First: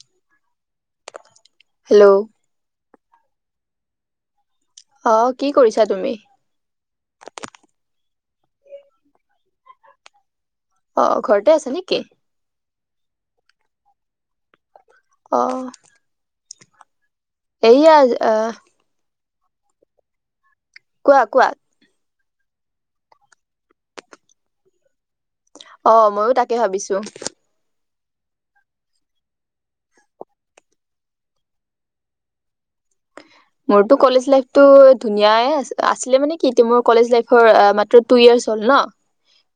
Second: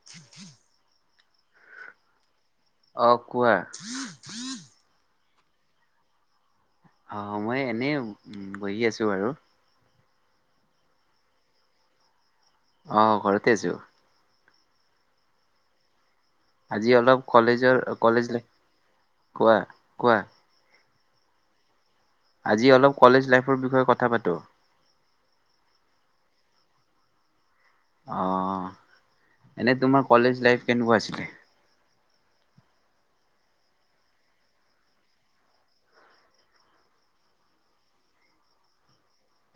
[inaudible] Hello! অঁ কোৱা। অ কি কৰিছা তুমি? অ মই এনেই বহি আছো আৰু অ ঘৰতে আছে নেকি? অ ঘৰতে আছো। অহ আজি অলপ কলেজৰ কলেজ আহ কোৱা কোৱা কোৱা কোৱা। আজি অলপ কলেজ লাইফৰ বিষয়ে কথা পাতো। অ মইও তাকে ভাবিছো। অহ, এনে তোমাৰ কলেজ লাইফ কেনেকুৱা আছিলে? মোৰতো কলেজ লাইফটো ধুনীয়াই আছিলে। আছিলে মানে কি, মোৰ কলেজ লাইফৰ মাথো টু ইয়াৰ্চ হ'ল ন,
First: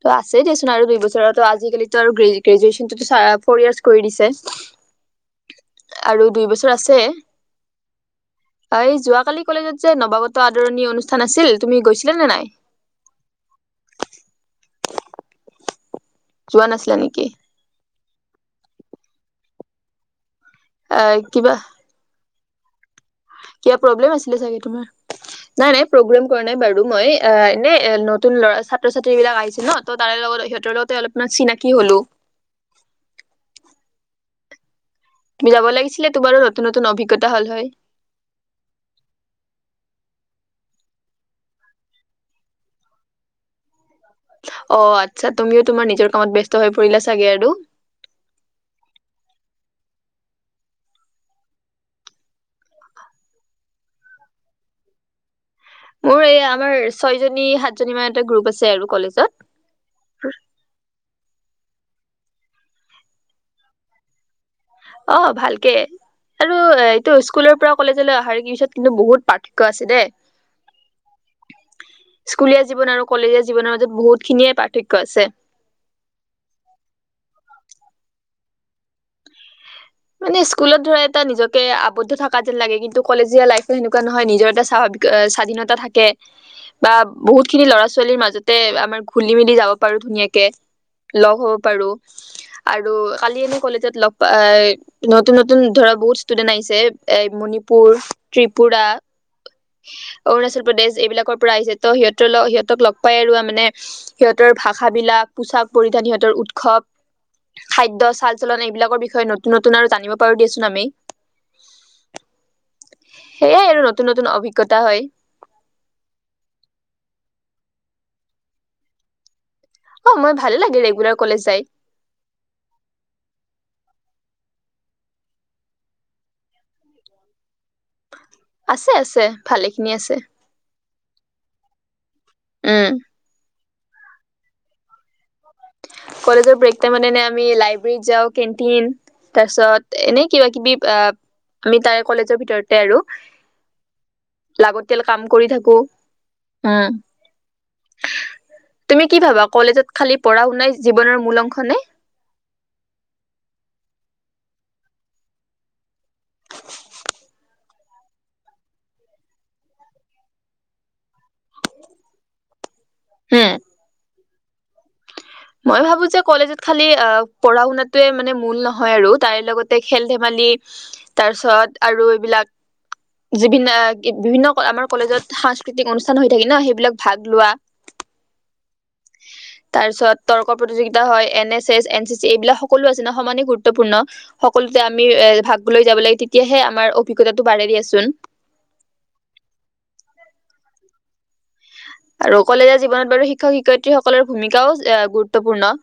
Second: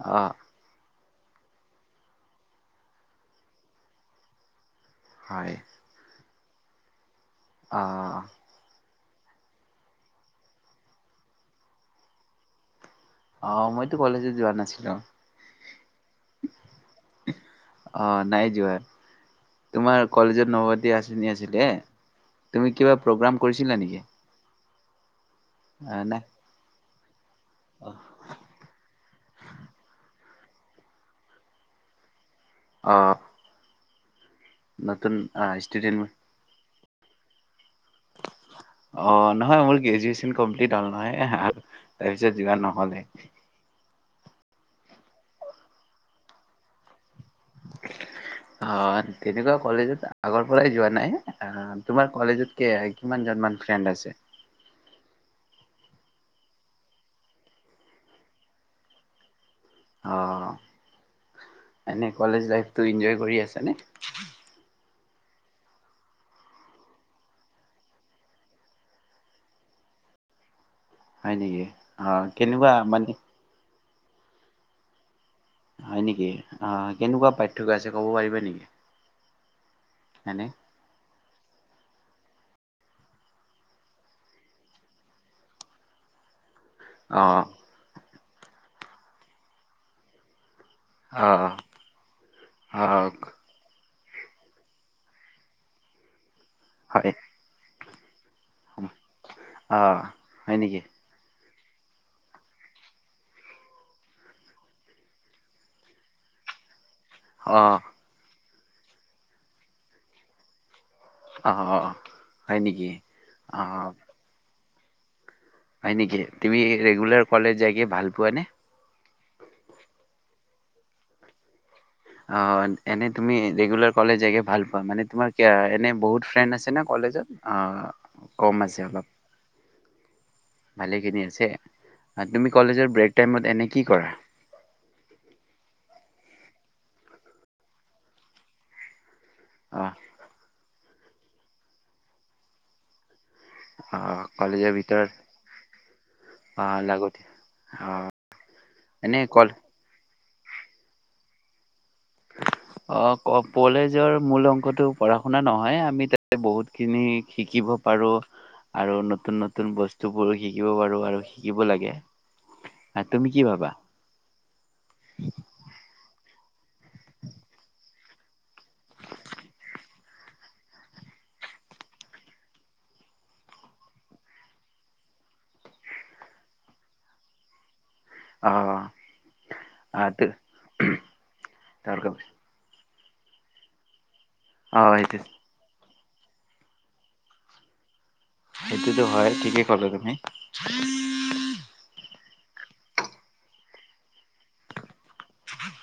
ত অ' আছে দেছ- আৰু দুই বছৰ, আজিকালিটো আৰু গ্ৰেজোৱেচনটোটো ফ'ৰ ইয়াৰ্চ কৰি দিছে। হয়। আৰু দুই বছৰ আছে। অঁ' এই যোৱাকালি কলেজত যে নৱাগত আদৰণি অনুষ্ঠান আছিল তুমি গৈছিলা নে নাই? অঁ' মইতো কলেজেই যোৱা নাছিলো। যোৱা নাছিলা নেকি? অঁ নাই যোৱা। তোমাৰ কলেজত নৱাগত আহ আদৰণি কিবা আছিলে? তুমি কিবা প্ৰগ্ৰাম- কৰিছিলা কিবা নেকি? প্ৰব্লেম আছিলে চাগে তোমাৰ। নাই-নাই প্ৰগ্ৰেম কৰা নাই বাৰু মই। অ, এনেই নতুন ল'ৰা ছাত্ৰ-ছাত্ৰী বিলাক আহিছে ন, ত- তাৰে লগত সিহঁতৰ লগতে অলপমান চিনাকি হলো। অঁ' নতুন- তুমি যাব ষ্টুডেন্ট লাগিছিলে, তোমাৰো নতুন নতুন অভিজ্ঞতা হল হয়। অ, নহয় মোৰ গ্ৰেজুৱেচন কমপ্লিট হল নহয়। তাৰপিছত যোৱা নহ'লে। অ' আৎচ্ছা, তুমিও তোমাৰ নিজৰ কামত ব্যস্ত হৈ পৰিলা চাগে আৰু। অঁ, তেনেকুৱা কলেজত আগৰ পৰাই যোৱা নাই। অহ তোমাৰ কলেজত- কে কিমানজন মান ফ্ৰেণ্ড আছে? মোৰ এই আমাৰ ছয়জনী সাতজনী মান এটা গ্ৰুপ আছে আৰু কলেজত। অ, এনে কলেজ লাইফটো এনজয় কৰি আছা নে? অঁ ভালকে। আৰু এইটো স্কুলৰ পৰা কলেজলৈ অহাৰ পিছত কিন্তু বহুত পাৰ্থক্য আছে দেই। হয় নেকি, অ স্কুলীয়া কেনেকুৱা জীৱন আৰু মানে? কলেজীয়া জীৱনৰ মাজত বহুত খিনিয়ে পাৰ্থক্য আছে। হয় নেকি? অঁ কেনেকুৱা পাৰ্থক্য আছে ক'ব পাৰিবা নেকি? মানে এনে স্কুলত ধৰা- এটা নিজকে আৱদ্ধ থকা যেন লাগে, কিন্তু কলেজীয়া লাইফটো সেনেকুৱা নহয় নিজৰ এটা স্বাভাৱিক স্বাধীনতা থাকে। বা অ', বহুত খিনি লৰা ছোৱালীৰ মাজতে আমাৰ ঘুলি মেলি যাব পাৰো ধুনীয়াকে। লগ অ', হ'ব পাৰো, আৰু অ', কালি আমি কলেজত লগ পাই- নতুন নতুন ধৰা বহুত ষ্টুডেন্ট আহিছে, হয়। এ মণিপুৰ- ত্ৰিপুৰা, অ', হয় অৰুণাচল নেকি? প্ৰদেশ এইবিলাকৰ পৰা আহিছে। ত সিহঁতৰ লগ সিহঁতক লগ পাই আৰু মানে- সিহঁতৰ ভাষা বিলাক, পোচাক পৰিধান, সিহঁতৰ উৎসৱ- অ', খাদ্য, চাল-চলন এইবিলাকৰ বিষয়ে নতুন নতুন আৰু জানিব পাৰো দিয়াচোন আমি। অঁ অঁ' সেইয়াই আৰু নতুন নতুন অভিজ্ঞতা হয়। হয় নেকি, তুমি ৰেগুলাৰ কলেজ যায়গে ভাল পোৱা নে? অ' মই ভালে লাগে ৰেগুলাৰ কলেজ যাই। অঁ এনেই তুমি ৰেগুলাৰ কলেজ গৈ ভাল পোৱা, মানে তোমাৰ এনে বহুত ফ্ৰেণ্ড আছে নে কলেজত? অঁহ' আছে আছে, ভালেখিনি আছে। ভালেখিনি আছে? তুমি উম কলেজৰ ব্ৰেক টাইমত এনেই কি কৰা? কলেজৰ ব্ৰেক টাইমত এনেই আমি লাইব্ৰেৰীত যাওঁ, কেনটিন। তাৰ অ পিছত এনে কিবা কিবি আ আমি তাৰে কলেজৰ ভিতৰতে আৰু অ কলেজৰ লাগতিয়াল ভিতৰত কাম কৰি থাকো অ উম লাগতি তুমি কি এনে ভাবা কল কলেজত খালি পঢ়া শুনাই জীৱনৰ মূল অংশনে অ ক কলেজৰ মূল অংশতো পঢ়া শুনা নহয় আমি তাতে বহুত খিনি শিকিব পাৰো আৰু নতুন নতুন বস্তুবোৰো শিকিব পাৰো আৰু শিকিব লাগে আহ তুমি কি উম ভাবা মই ভাবো যে কলেজত খালি অ পঢ়া শুনাটোৱে মানে মূল নহয় আৰু তাই লগতে খেল ধেমালি তাৰ পিছত আৰু এইবিলাক বিভিন্ন বিভিন্ন আমাৰ কলেজত সাংস্কৃতিক অনুষ্ঠান হৈ থাকে ন সেইবিলাক ভাগ লোৱা অ তাৰ আ পিছত তৰ্ক প্ৰতিযোগিতা হয় এন এছ এছ এন তৰ্ক চি চি এইবিলাক সকলো আছে ন সমানে গুৰুত্বপূৰ্ণ অ সকলোতে আমি সেইটো এ ভাগ লৈ যাব লাগে তেতিয়াহে আমাৰ অভিজ্ঞতাটো বাঢ়ে দিয়াচোন সেইটোতো হয় ঠিকেই কলা তুমি আৰু কলেজৰ জীৱনত বাৰু শিক্ষক শিক্ষয়িত্ৰীসকলৰ ভূমিকাও গুৰুত্বপূৰ্ণ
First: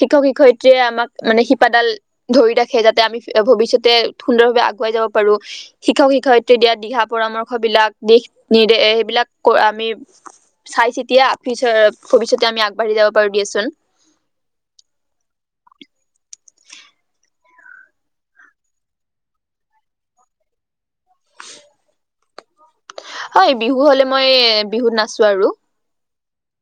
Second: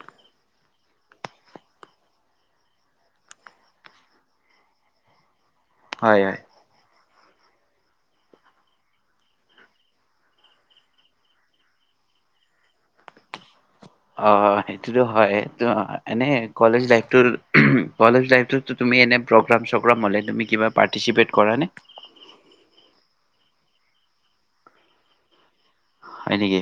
শিক্ষক শিক্ষয়িত্ৰীয়ে আমাক মানে শিপাডাল ধৰি ৰাখে যাতে আমি ভৱিষ্যতে সুন্দৰ ভাৱে আগুৱাই যাব পাৰো শিক্ষক হয় হয় শিক্ষয়িত্ৰীয়ে দিয়া দিহা পৰামৰ্শ বিলাক দেশ নিৰ্দেশ এইবিলাক আমি চাই চিতিয়াি ভৱিষ্যতে আমি আগবাঢ়ি যাব পাৰো দিয়চোন অ সেইটোতো হয় ত এনেই কলেজ লাইফটোৰ কলেজ লাইফটো তুমি এনে প্ৰগ্ৰাম চগ্ৰাম হ'লে তুমি কিবা পাৰ্টচিপেট কৰা নে হয় বিহু হলে মই বিহুত নাচো আৰু হয় নেকি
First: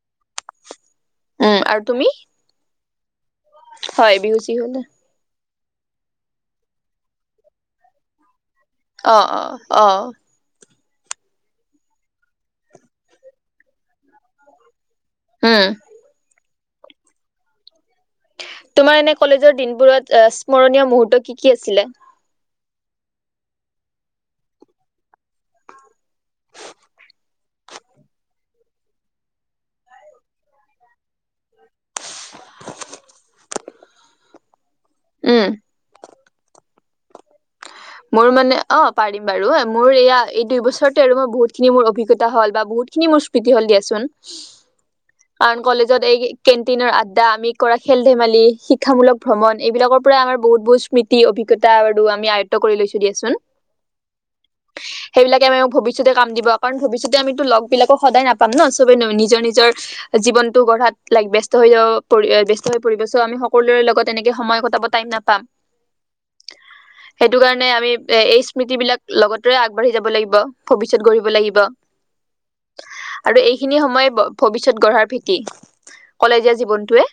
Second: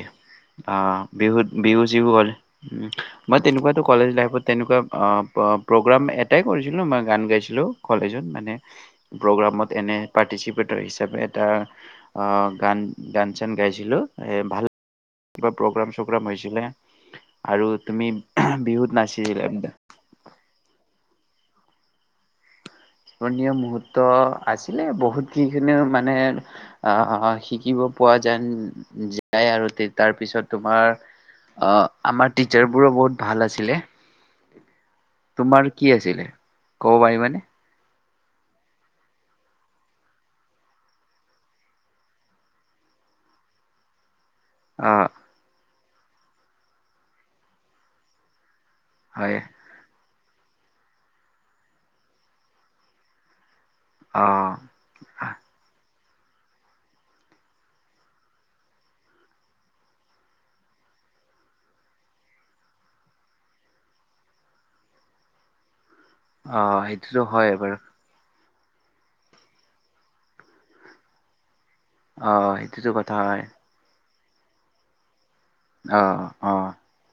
অ বিহুত উম আৰু বিহু তুমি চিহু হ'ল উম মই তেনেকুৱাতো কলেজ হয় বিহু লাইফত চিহু তেনেকুৱা হলে আ প প্ৰগ্ৰাম এটাই কৰিছিলো মই গান গাইছিলো কলেজত মানে অ অ প্ৰগ্ৰামত অ এনে পাৰ্টিচিপ পেটাৰ হিচাপে এটা অ গান গান চান গাইছিলো এ ভাল কিবা উম প্ৰগ্ৰাম চগ্ৰাম হৈছিলে আৰু তুমি বিহুত তোমাৰ এনে কলেজৰ নাচিছিলা দিনবোৰত স্মৰণীয় মুহুৰ্ত কি কি আছিলে স্মৰণীয় মুহূৰ্ত আছিলে বহুত কিখিনিও মানে আহ শিকিব পোৱা যেন যায় আৰু তাৰ পিছত তোমাৰ আহ আমাৰ টিচাৰবোৰো বহুত ভাল আছিলে উম তোমাৰ কি আছিলে ক'ব পাৰিবানে মোৰ মানে অ পাৰিম বাৰু মোৰ এয়া এই দুই বছৰতে আৰু মই বহুতখিনি মোৰ অভিজ্ঞতা হ'ল বা বহুত খিনি মোৰ [unintelligible] হল দিয়াচোন অ কাৰণ কলেজত এই কেণ্টিনৰ আড্ডা আমি কৰা খেল ধেমালি শিক্ষামূলক হয় ভ্ৰমণ এইবিলাকৰ পৰা আমাৰ বহুত বহুত স্মৃতি অভিজ্ঞতা আৰু আমি আয়ত্ব কৰি লৈছো দিয়াচোন অ সেইবিলাকে আমাক ভৱিষ্যতে কাম দিব কাৰণ ভৱিষ্যতে আমিতো লগ বিলাকো সদায় নাপাম ন চবেই নিজৰ নিজৰ জীৱনটো গঢ়াত লাইক ব্যস্ত হৈ যাব পৰি ব্যস্ত হৈ পৰিব চ আমি সকলোৰে লগত এনেকে সময় কটাব টাইম নাপাম অ সেই সেইটো কাৰণে আমি এই স্মৃতি বিলাক লগতে আগবঢ়ি যাব লাগিব ভৱিষ্যত গঢ়িব লাগিব অ সেইটোতো কথা আৰু হয় এইখিনি সময়ে ভৱিষ্যত গঢ়াৰ ভেটি অ কলেজীয়া অ জীৱনটোৱে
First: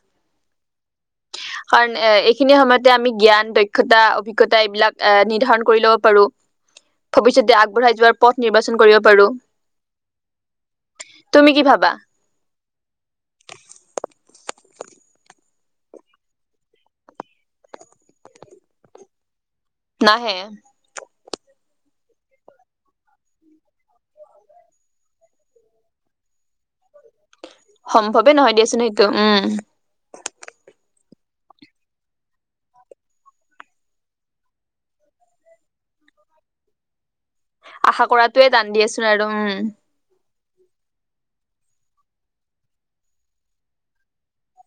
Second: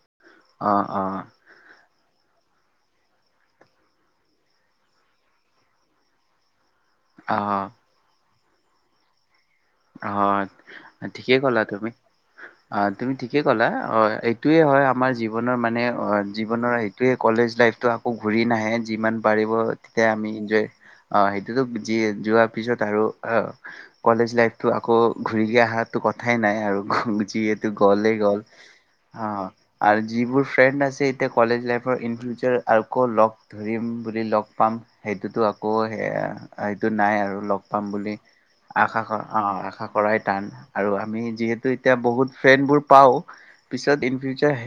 অ অ কাৰণ এ এইখিনি সময়তে আমি জ্ঞান দক্ষতা অভিজ্ঞতা এইবিলাক এ নিৰ্ধাৰণ কৰি লব পাৰো ভৱিষ্যতে অ আগবঢ়াই যোৱাৰ পথ নিৰ্বাচন কৰিব পাৰো। অ', ঠিকেই ক'লা কি তুমি। ভাবা অ', তুমি ঠিকে ক'লা অ', এইটোয়ে হয় আমাৰ জীৱনৰ মানে অ', জীৱনৰ ত কলেজ লাইফটো আকৌ ঘূৰি নাহে যিমান পাৰিব তেয়া আমি নাহে ইনজয় সেইটোতো যিয়া পিছত আৰু কলেজ লা তো আকৌ ঘূৰি আহাতো কথাই নাই আৰু যিয়ে গ'লেই সম্ভৱে গ'ল নহয় দিয়াচোন সেইটো উম অ'। আৰু যিবোৰ ফ্ৰেণ্ড আছে এতিয়া কলেজ লাইফৰ ইন ফিউচাৰ আকৌ ধৰিম বুলি লগ পাম সেইটোতো আকৌ সেয়া সেইটো নাই আৰু লগ পাম আশা বুলি কৰাটোৱে টান দি আশা আচোন আৰু কৰা উম অ আশা কৰাই টান আৰু আমি যিহেতু এতিয়া বহুত ফ্ৰেন বোৰ পাওঁ। পিছত ইন ফিউচাৰ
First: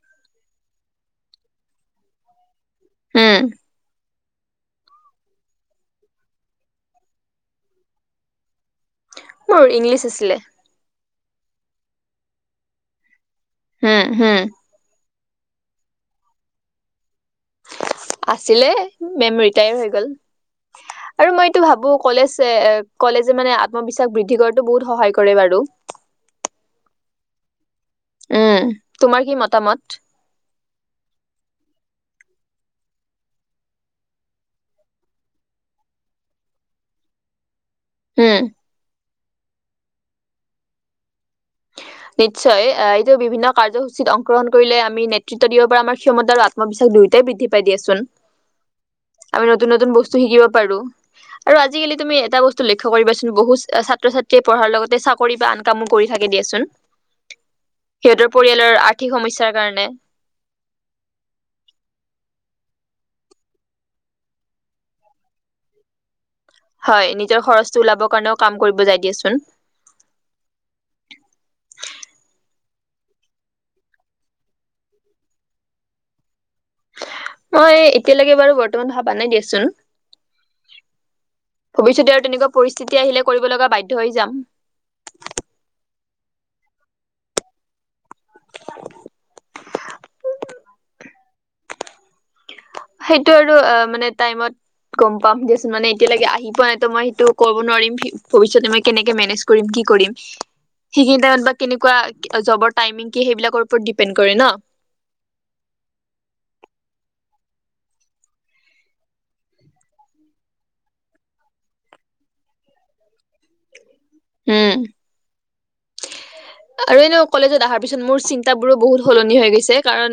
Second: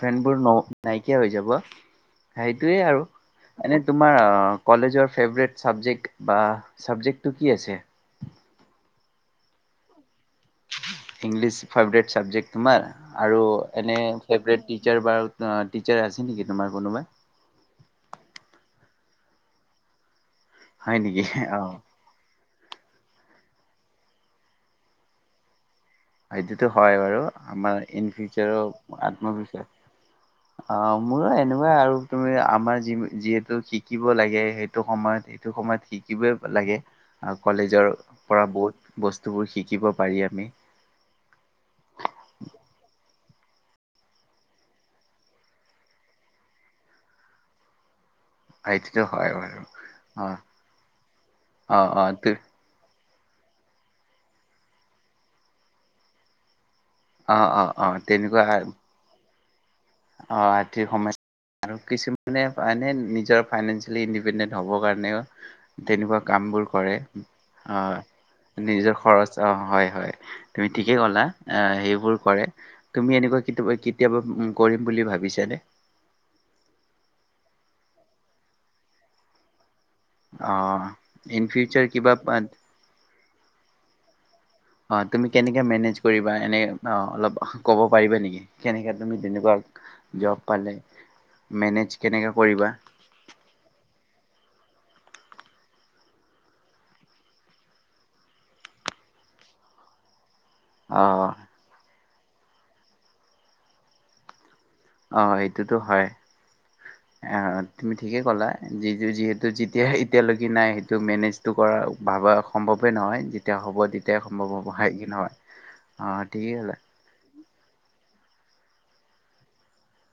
ফ্ৰেনৰ নাইকিয়া হৈ যাব। সেইটোয়ে আৰু উম এনে তোমাৰ অ' কলেজৰ ফেভৰেট ছাবজেক্ট বা চাবজেক্টটো কি আছিল? মোৰ ইংলিছ আছিলে। ইংলিছ ফেভৰেট চাবজেক্ট তোমাৰ, আৰু এনে হম হম ফেভৰেট টিচাৰ বা টিচাৰ আছে নেকি তোমাৰ কোনোবা? আছিলে মেম ৰিটায়াৰ হৈ গ'ল হয় নেকি আৰু মই অ এটো ভাবো কলেজ, কলেজে মানে আত্মবিশ্বাস বৃদ্ধি কৰাতো বহুত সহায় কৰে বাৰু। সেইটোতো হয় বাৰু আমাৰ ইন উম ফিউচাৰৰ তোমাৰ কি আত্মবিশ্বাস মতামত অ', মোৰো এনেকুৱাই আৰু তুমি আমাৰ যিহেতু শিকিব লাগে সেইটো সময়ত এইটো সময়ত শিকিবই লাগে কলেজৰ উম পৰা বহুত বস্তুবোৰ শিকিব পাৰি আমি। নিশ্চয় বিভিন্ন কাৰ্যসূচীত অংশগ্ৰহ কৰিলে আমি নেতৃত্ব দিব পৰা আমাৰ ক্ষমতা আৰু আত্মবিশ্বাস দুয়োটাই বৃদ্ধি পাই দিয়াচোন। সেইটোতো হয় আমি বাৰু নতুন, নতুন বস্তু অ শিকিব পাৰোঁ আৰু অ আজিকালি অ তুমি এটা বস্তু লক্ষ্য কৰিবাচোন বহুত ছাত্ৰ ছাত্ৰীয়ে পঢ়াৰ লগতে চাকৰি বা আন কামো কৰি থাকে দিয়াচোন। অ অ অ সিহঁতৰ তেনেকুৱা পৰিয়ালৰ আৰ্থিক সমস্যাৰ কাৰণে। অ', আৰ্থিক সমস্যা আৰু কিছুমানে মানে নিজৰ ফাইনেঞ্চিয়েলি ইণ্ডিপেনডেন্ট হ'বৰ কাৰণেও তেনেকুৱা কাম বোৰ কৰে হয় নিজৰ খৰচটো ওলাবৰ কাৰণেও কাম আহ কৰিব যায় নিজৰ দিয়াচোন খৰচ অ', হয়, হয় তুমি ঠিকেই ক'লা সেইবোৰ কৰে তুমি এনেকুৱা কেতিয়াবা, কেতিয়াবা কৰিম বুলি ভাবিছা নে? মই এতিয়ালৈকে বাৰু বৰ্তমান ভাৱ নাই দিয়াচোন। অ', ইন ফিউচাৰ কিবা স্থিতি আহিলে কৰিব লগা বাধ্য হৈ যাম। অ', তুমি কেনেকে মেনেজ কৰিবা এনে অ', অলপ ক'ব পাৰিবা নেকি। কেনেকে তুমি তেনেকুৱা জব পালে মেনেজ কেনেকে কৰিবা? সেইটো আৰু অ', মানে টাইমত গম পাম দিয়চোন মানে এতিয়ালৈকে আহি এতিয়া লৈ আহি পোৱা নাইতো মই সেইটো ক'ব নোৱাৰিম ভৱিষ্যতে মই কেনেকে মেনেজ কৰিম কি কৰিম। সেইখিনি অ' টাইমত বা কেনেকুৱা জবৰ টাইমিং কি সেইবিলাকৰ ওপৰত ডিপেণ্ড কৰে ন। অ', এইটোতো হয়। [inaudible] তুমি ঠিকেই ক'লা যি যিহেতু যেতিয়া এতিয়ালৈকে নাই সেইটো মেনেজ [inaudible] কৰা ভাবা সম্ভৱে নহয়, যেতিয়া হ'ব তে এতিয়া সম্ভৱ উম হ'ব, হয় কি নহয়, আহ, ঠিকেই ক আৰু এনেও কলেজত অহাৰ পিছত মোৰ চিন্তাবোৰো বহুত সলনি হৈ গৈছে কাৰণ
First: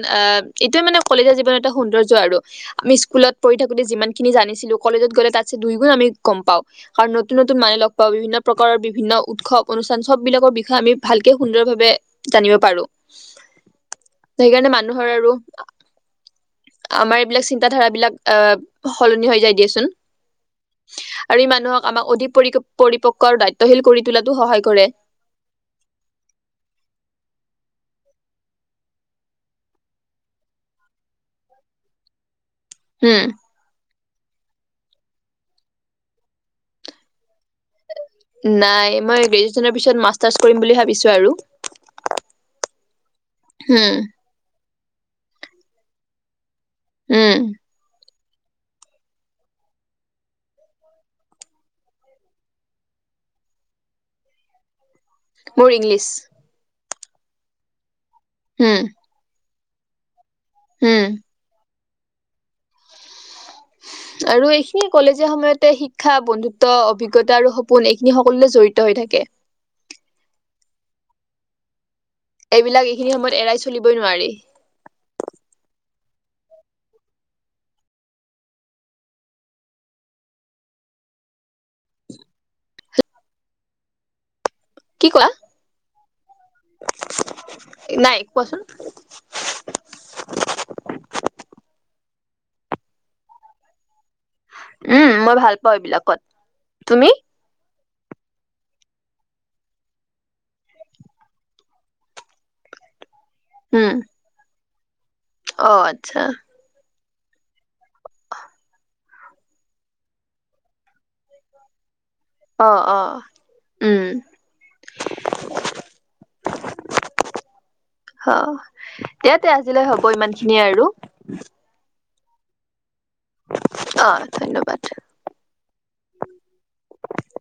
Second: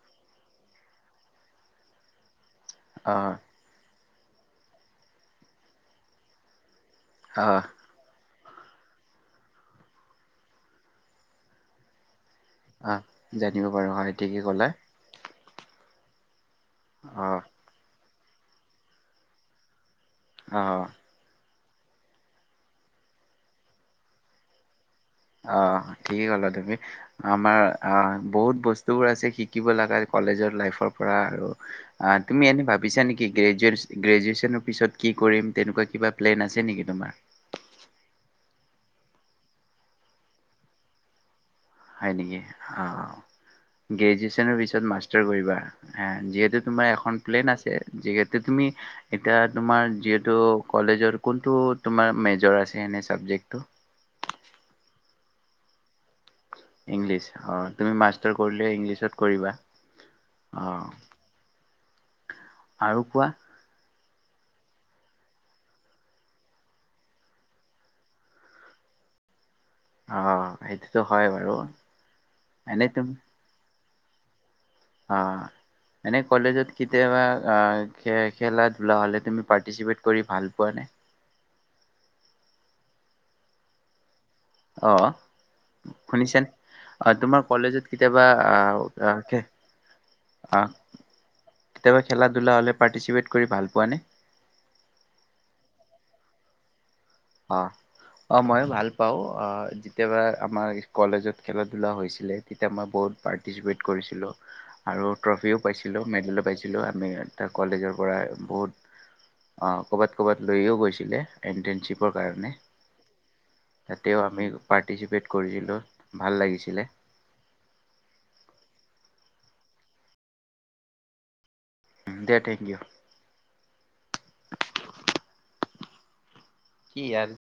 এইটোৱে মানে কলেজৰ জীৱন এটা সৌন্দৰ্য আৰু। আমি স্কুলত অ' পঢি থাকোতে, যিমান খিনি জানিছিলো, কলেজত গ'লে তাত দুই গুণ আমি গম পাওঁ। আৰু নতুন, নতুন অ' মানুহ লগ পাওঁ, বিভিন্ন প্ৰকাৰৰ বিভিন্ন উৎসৱ অনুষ্ঠান চব বিলাকৰ, বিষয়ে আমি ভালকে সুন্দৰভাৱে জানিব পাৰো, অ' জানিব পাৰো হয় ঠিকেই ক'লা সেইকাৰণে মানুহ আমাৰ অ' এইবিলাক ধাৰাবলাক আহ, সলনি হৈ যায় দিয়াচোন। অ, আৰু ই, মানুহক আমাক অধিক পৰি-পৰিপক্ক আৰু দায়িত্বশীল কৰি তোলাতো সহায় কৰে। অ, ঠিক ক'লা তুমি। আমাৰ আহ, বহুত বস্তুবোৰ আছে শিকিব লগা কলেজৰ লাইফৰ পৰা আৰু। আহ, তুমি এনে, ভাবিছা উম নেকি গ্ৰেজুৱে গ্ৰেজুৱেশ্যনৰ পিছত কি কৰিম, তেনেকুৱা কিবা প্লেন আছে নেকি তোমাৰ? নাই, মই গ্ৰেজুৱচনৰ পিছত মাষ্টাৰ্চ কৰিম বুলি ভাবিছো আৰু। হয় নেকি, অ, উম গ্ৰেজেনৰ পিছত মাষ্টাৰ কৰিবা, যিহেতু তোমাৰ এখন উম প্লেন আছে, যিহেতু তুমি এতিয়া তোমাৰ যিহেতু, কলেজৰ কোনটো মেজৰ আছে এনে‌ চাবজেক্ট টো? বোৰ, ইংলিছ। ইংলিছ অ, তুমি মাষ্টৰ কৰিলে উম ইংলিছত কৰিবা। অ, উম আৰু কোৱা। আৰু এইখিনি কলেজীয়া সময়তে শিক্ষা বন্ধুত্ব, অভিজ্ঞতা আৰু সপোন এইখিনি সকলোৱে জড়িত হৈ থাকে। অ, সেইতোটো হয় বাৰু। এনে এইবিলাক তুম এইখিনি সময়ত, এৰাই চলিবই নোৱাৰি। অ, এনেই কলেজত কেতিয়াবা খ, খেলা ধূলা হ'লে তুমি পাৰ্টিচিপেট কৰি ভাল পোৱা নে? কি অ, কোৱা শুনিছেনে অ, তোমাৰ কলেজত নাই কেতিয়াবা কোৱাচোন আহ অ, কেতিয়াবা খেলা ধূলা হ'লে পাৰ্টিচিপেট কৰি ভাল পোৱা নে? উম, মই ভাল পাওঁ এইবিলাকত, তুমি? অ, অ, মই ভাল পাওঁ অ, যেতিয়াবা আমাৰ কলেজত খেলা ধলা হৈছিলে, তেতিয়া মই বহুত পাৰ পাৰ্টিচিপেট উম কৰিছিলোঁ আৰু ট্ৰফিও অ পাইছিলো, আচ্ছা মেডেলো পাইছিলোঁ। ছিলোঁ আমি, কলেজৰ পৰা বহুত অ, ক'বাত ক'বাত লৈয়ও গৈছিলে, ইন্টাৰ্নশ্বিপ [inaudible] অ অ উম তাতেও আমি পাৰ্টিচিপেট কৰিছিলোঁ, ভাল লাগিছিলে। অ, এয়াতে আজিলৈ হ'ব, ইমান খিনিয়ে আৰু। দে, থেংক ইউ। অ, ধন্যবাদ। কি আৰ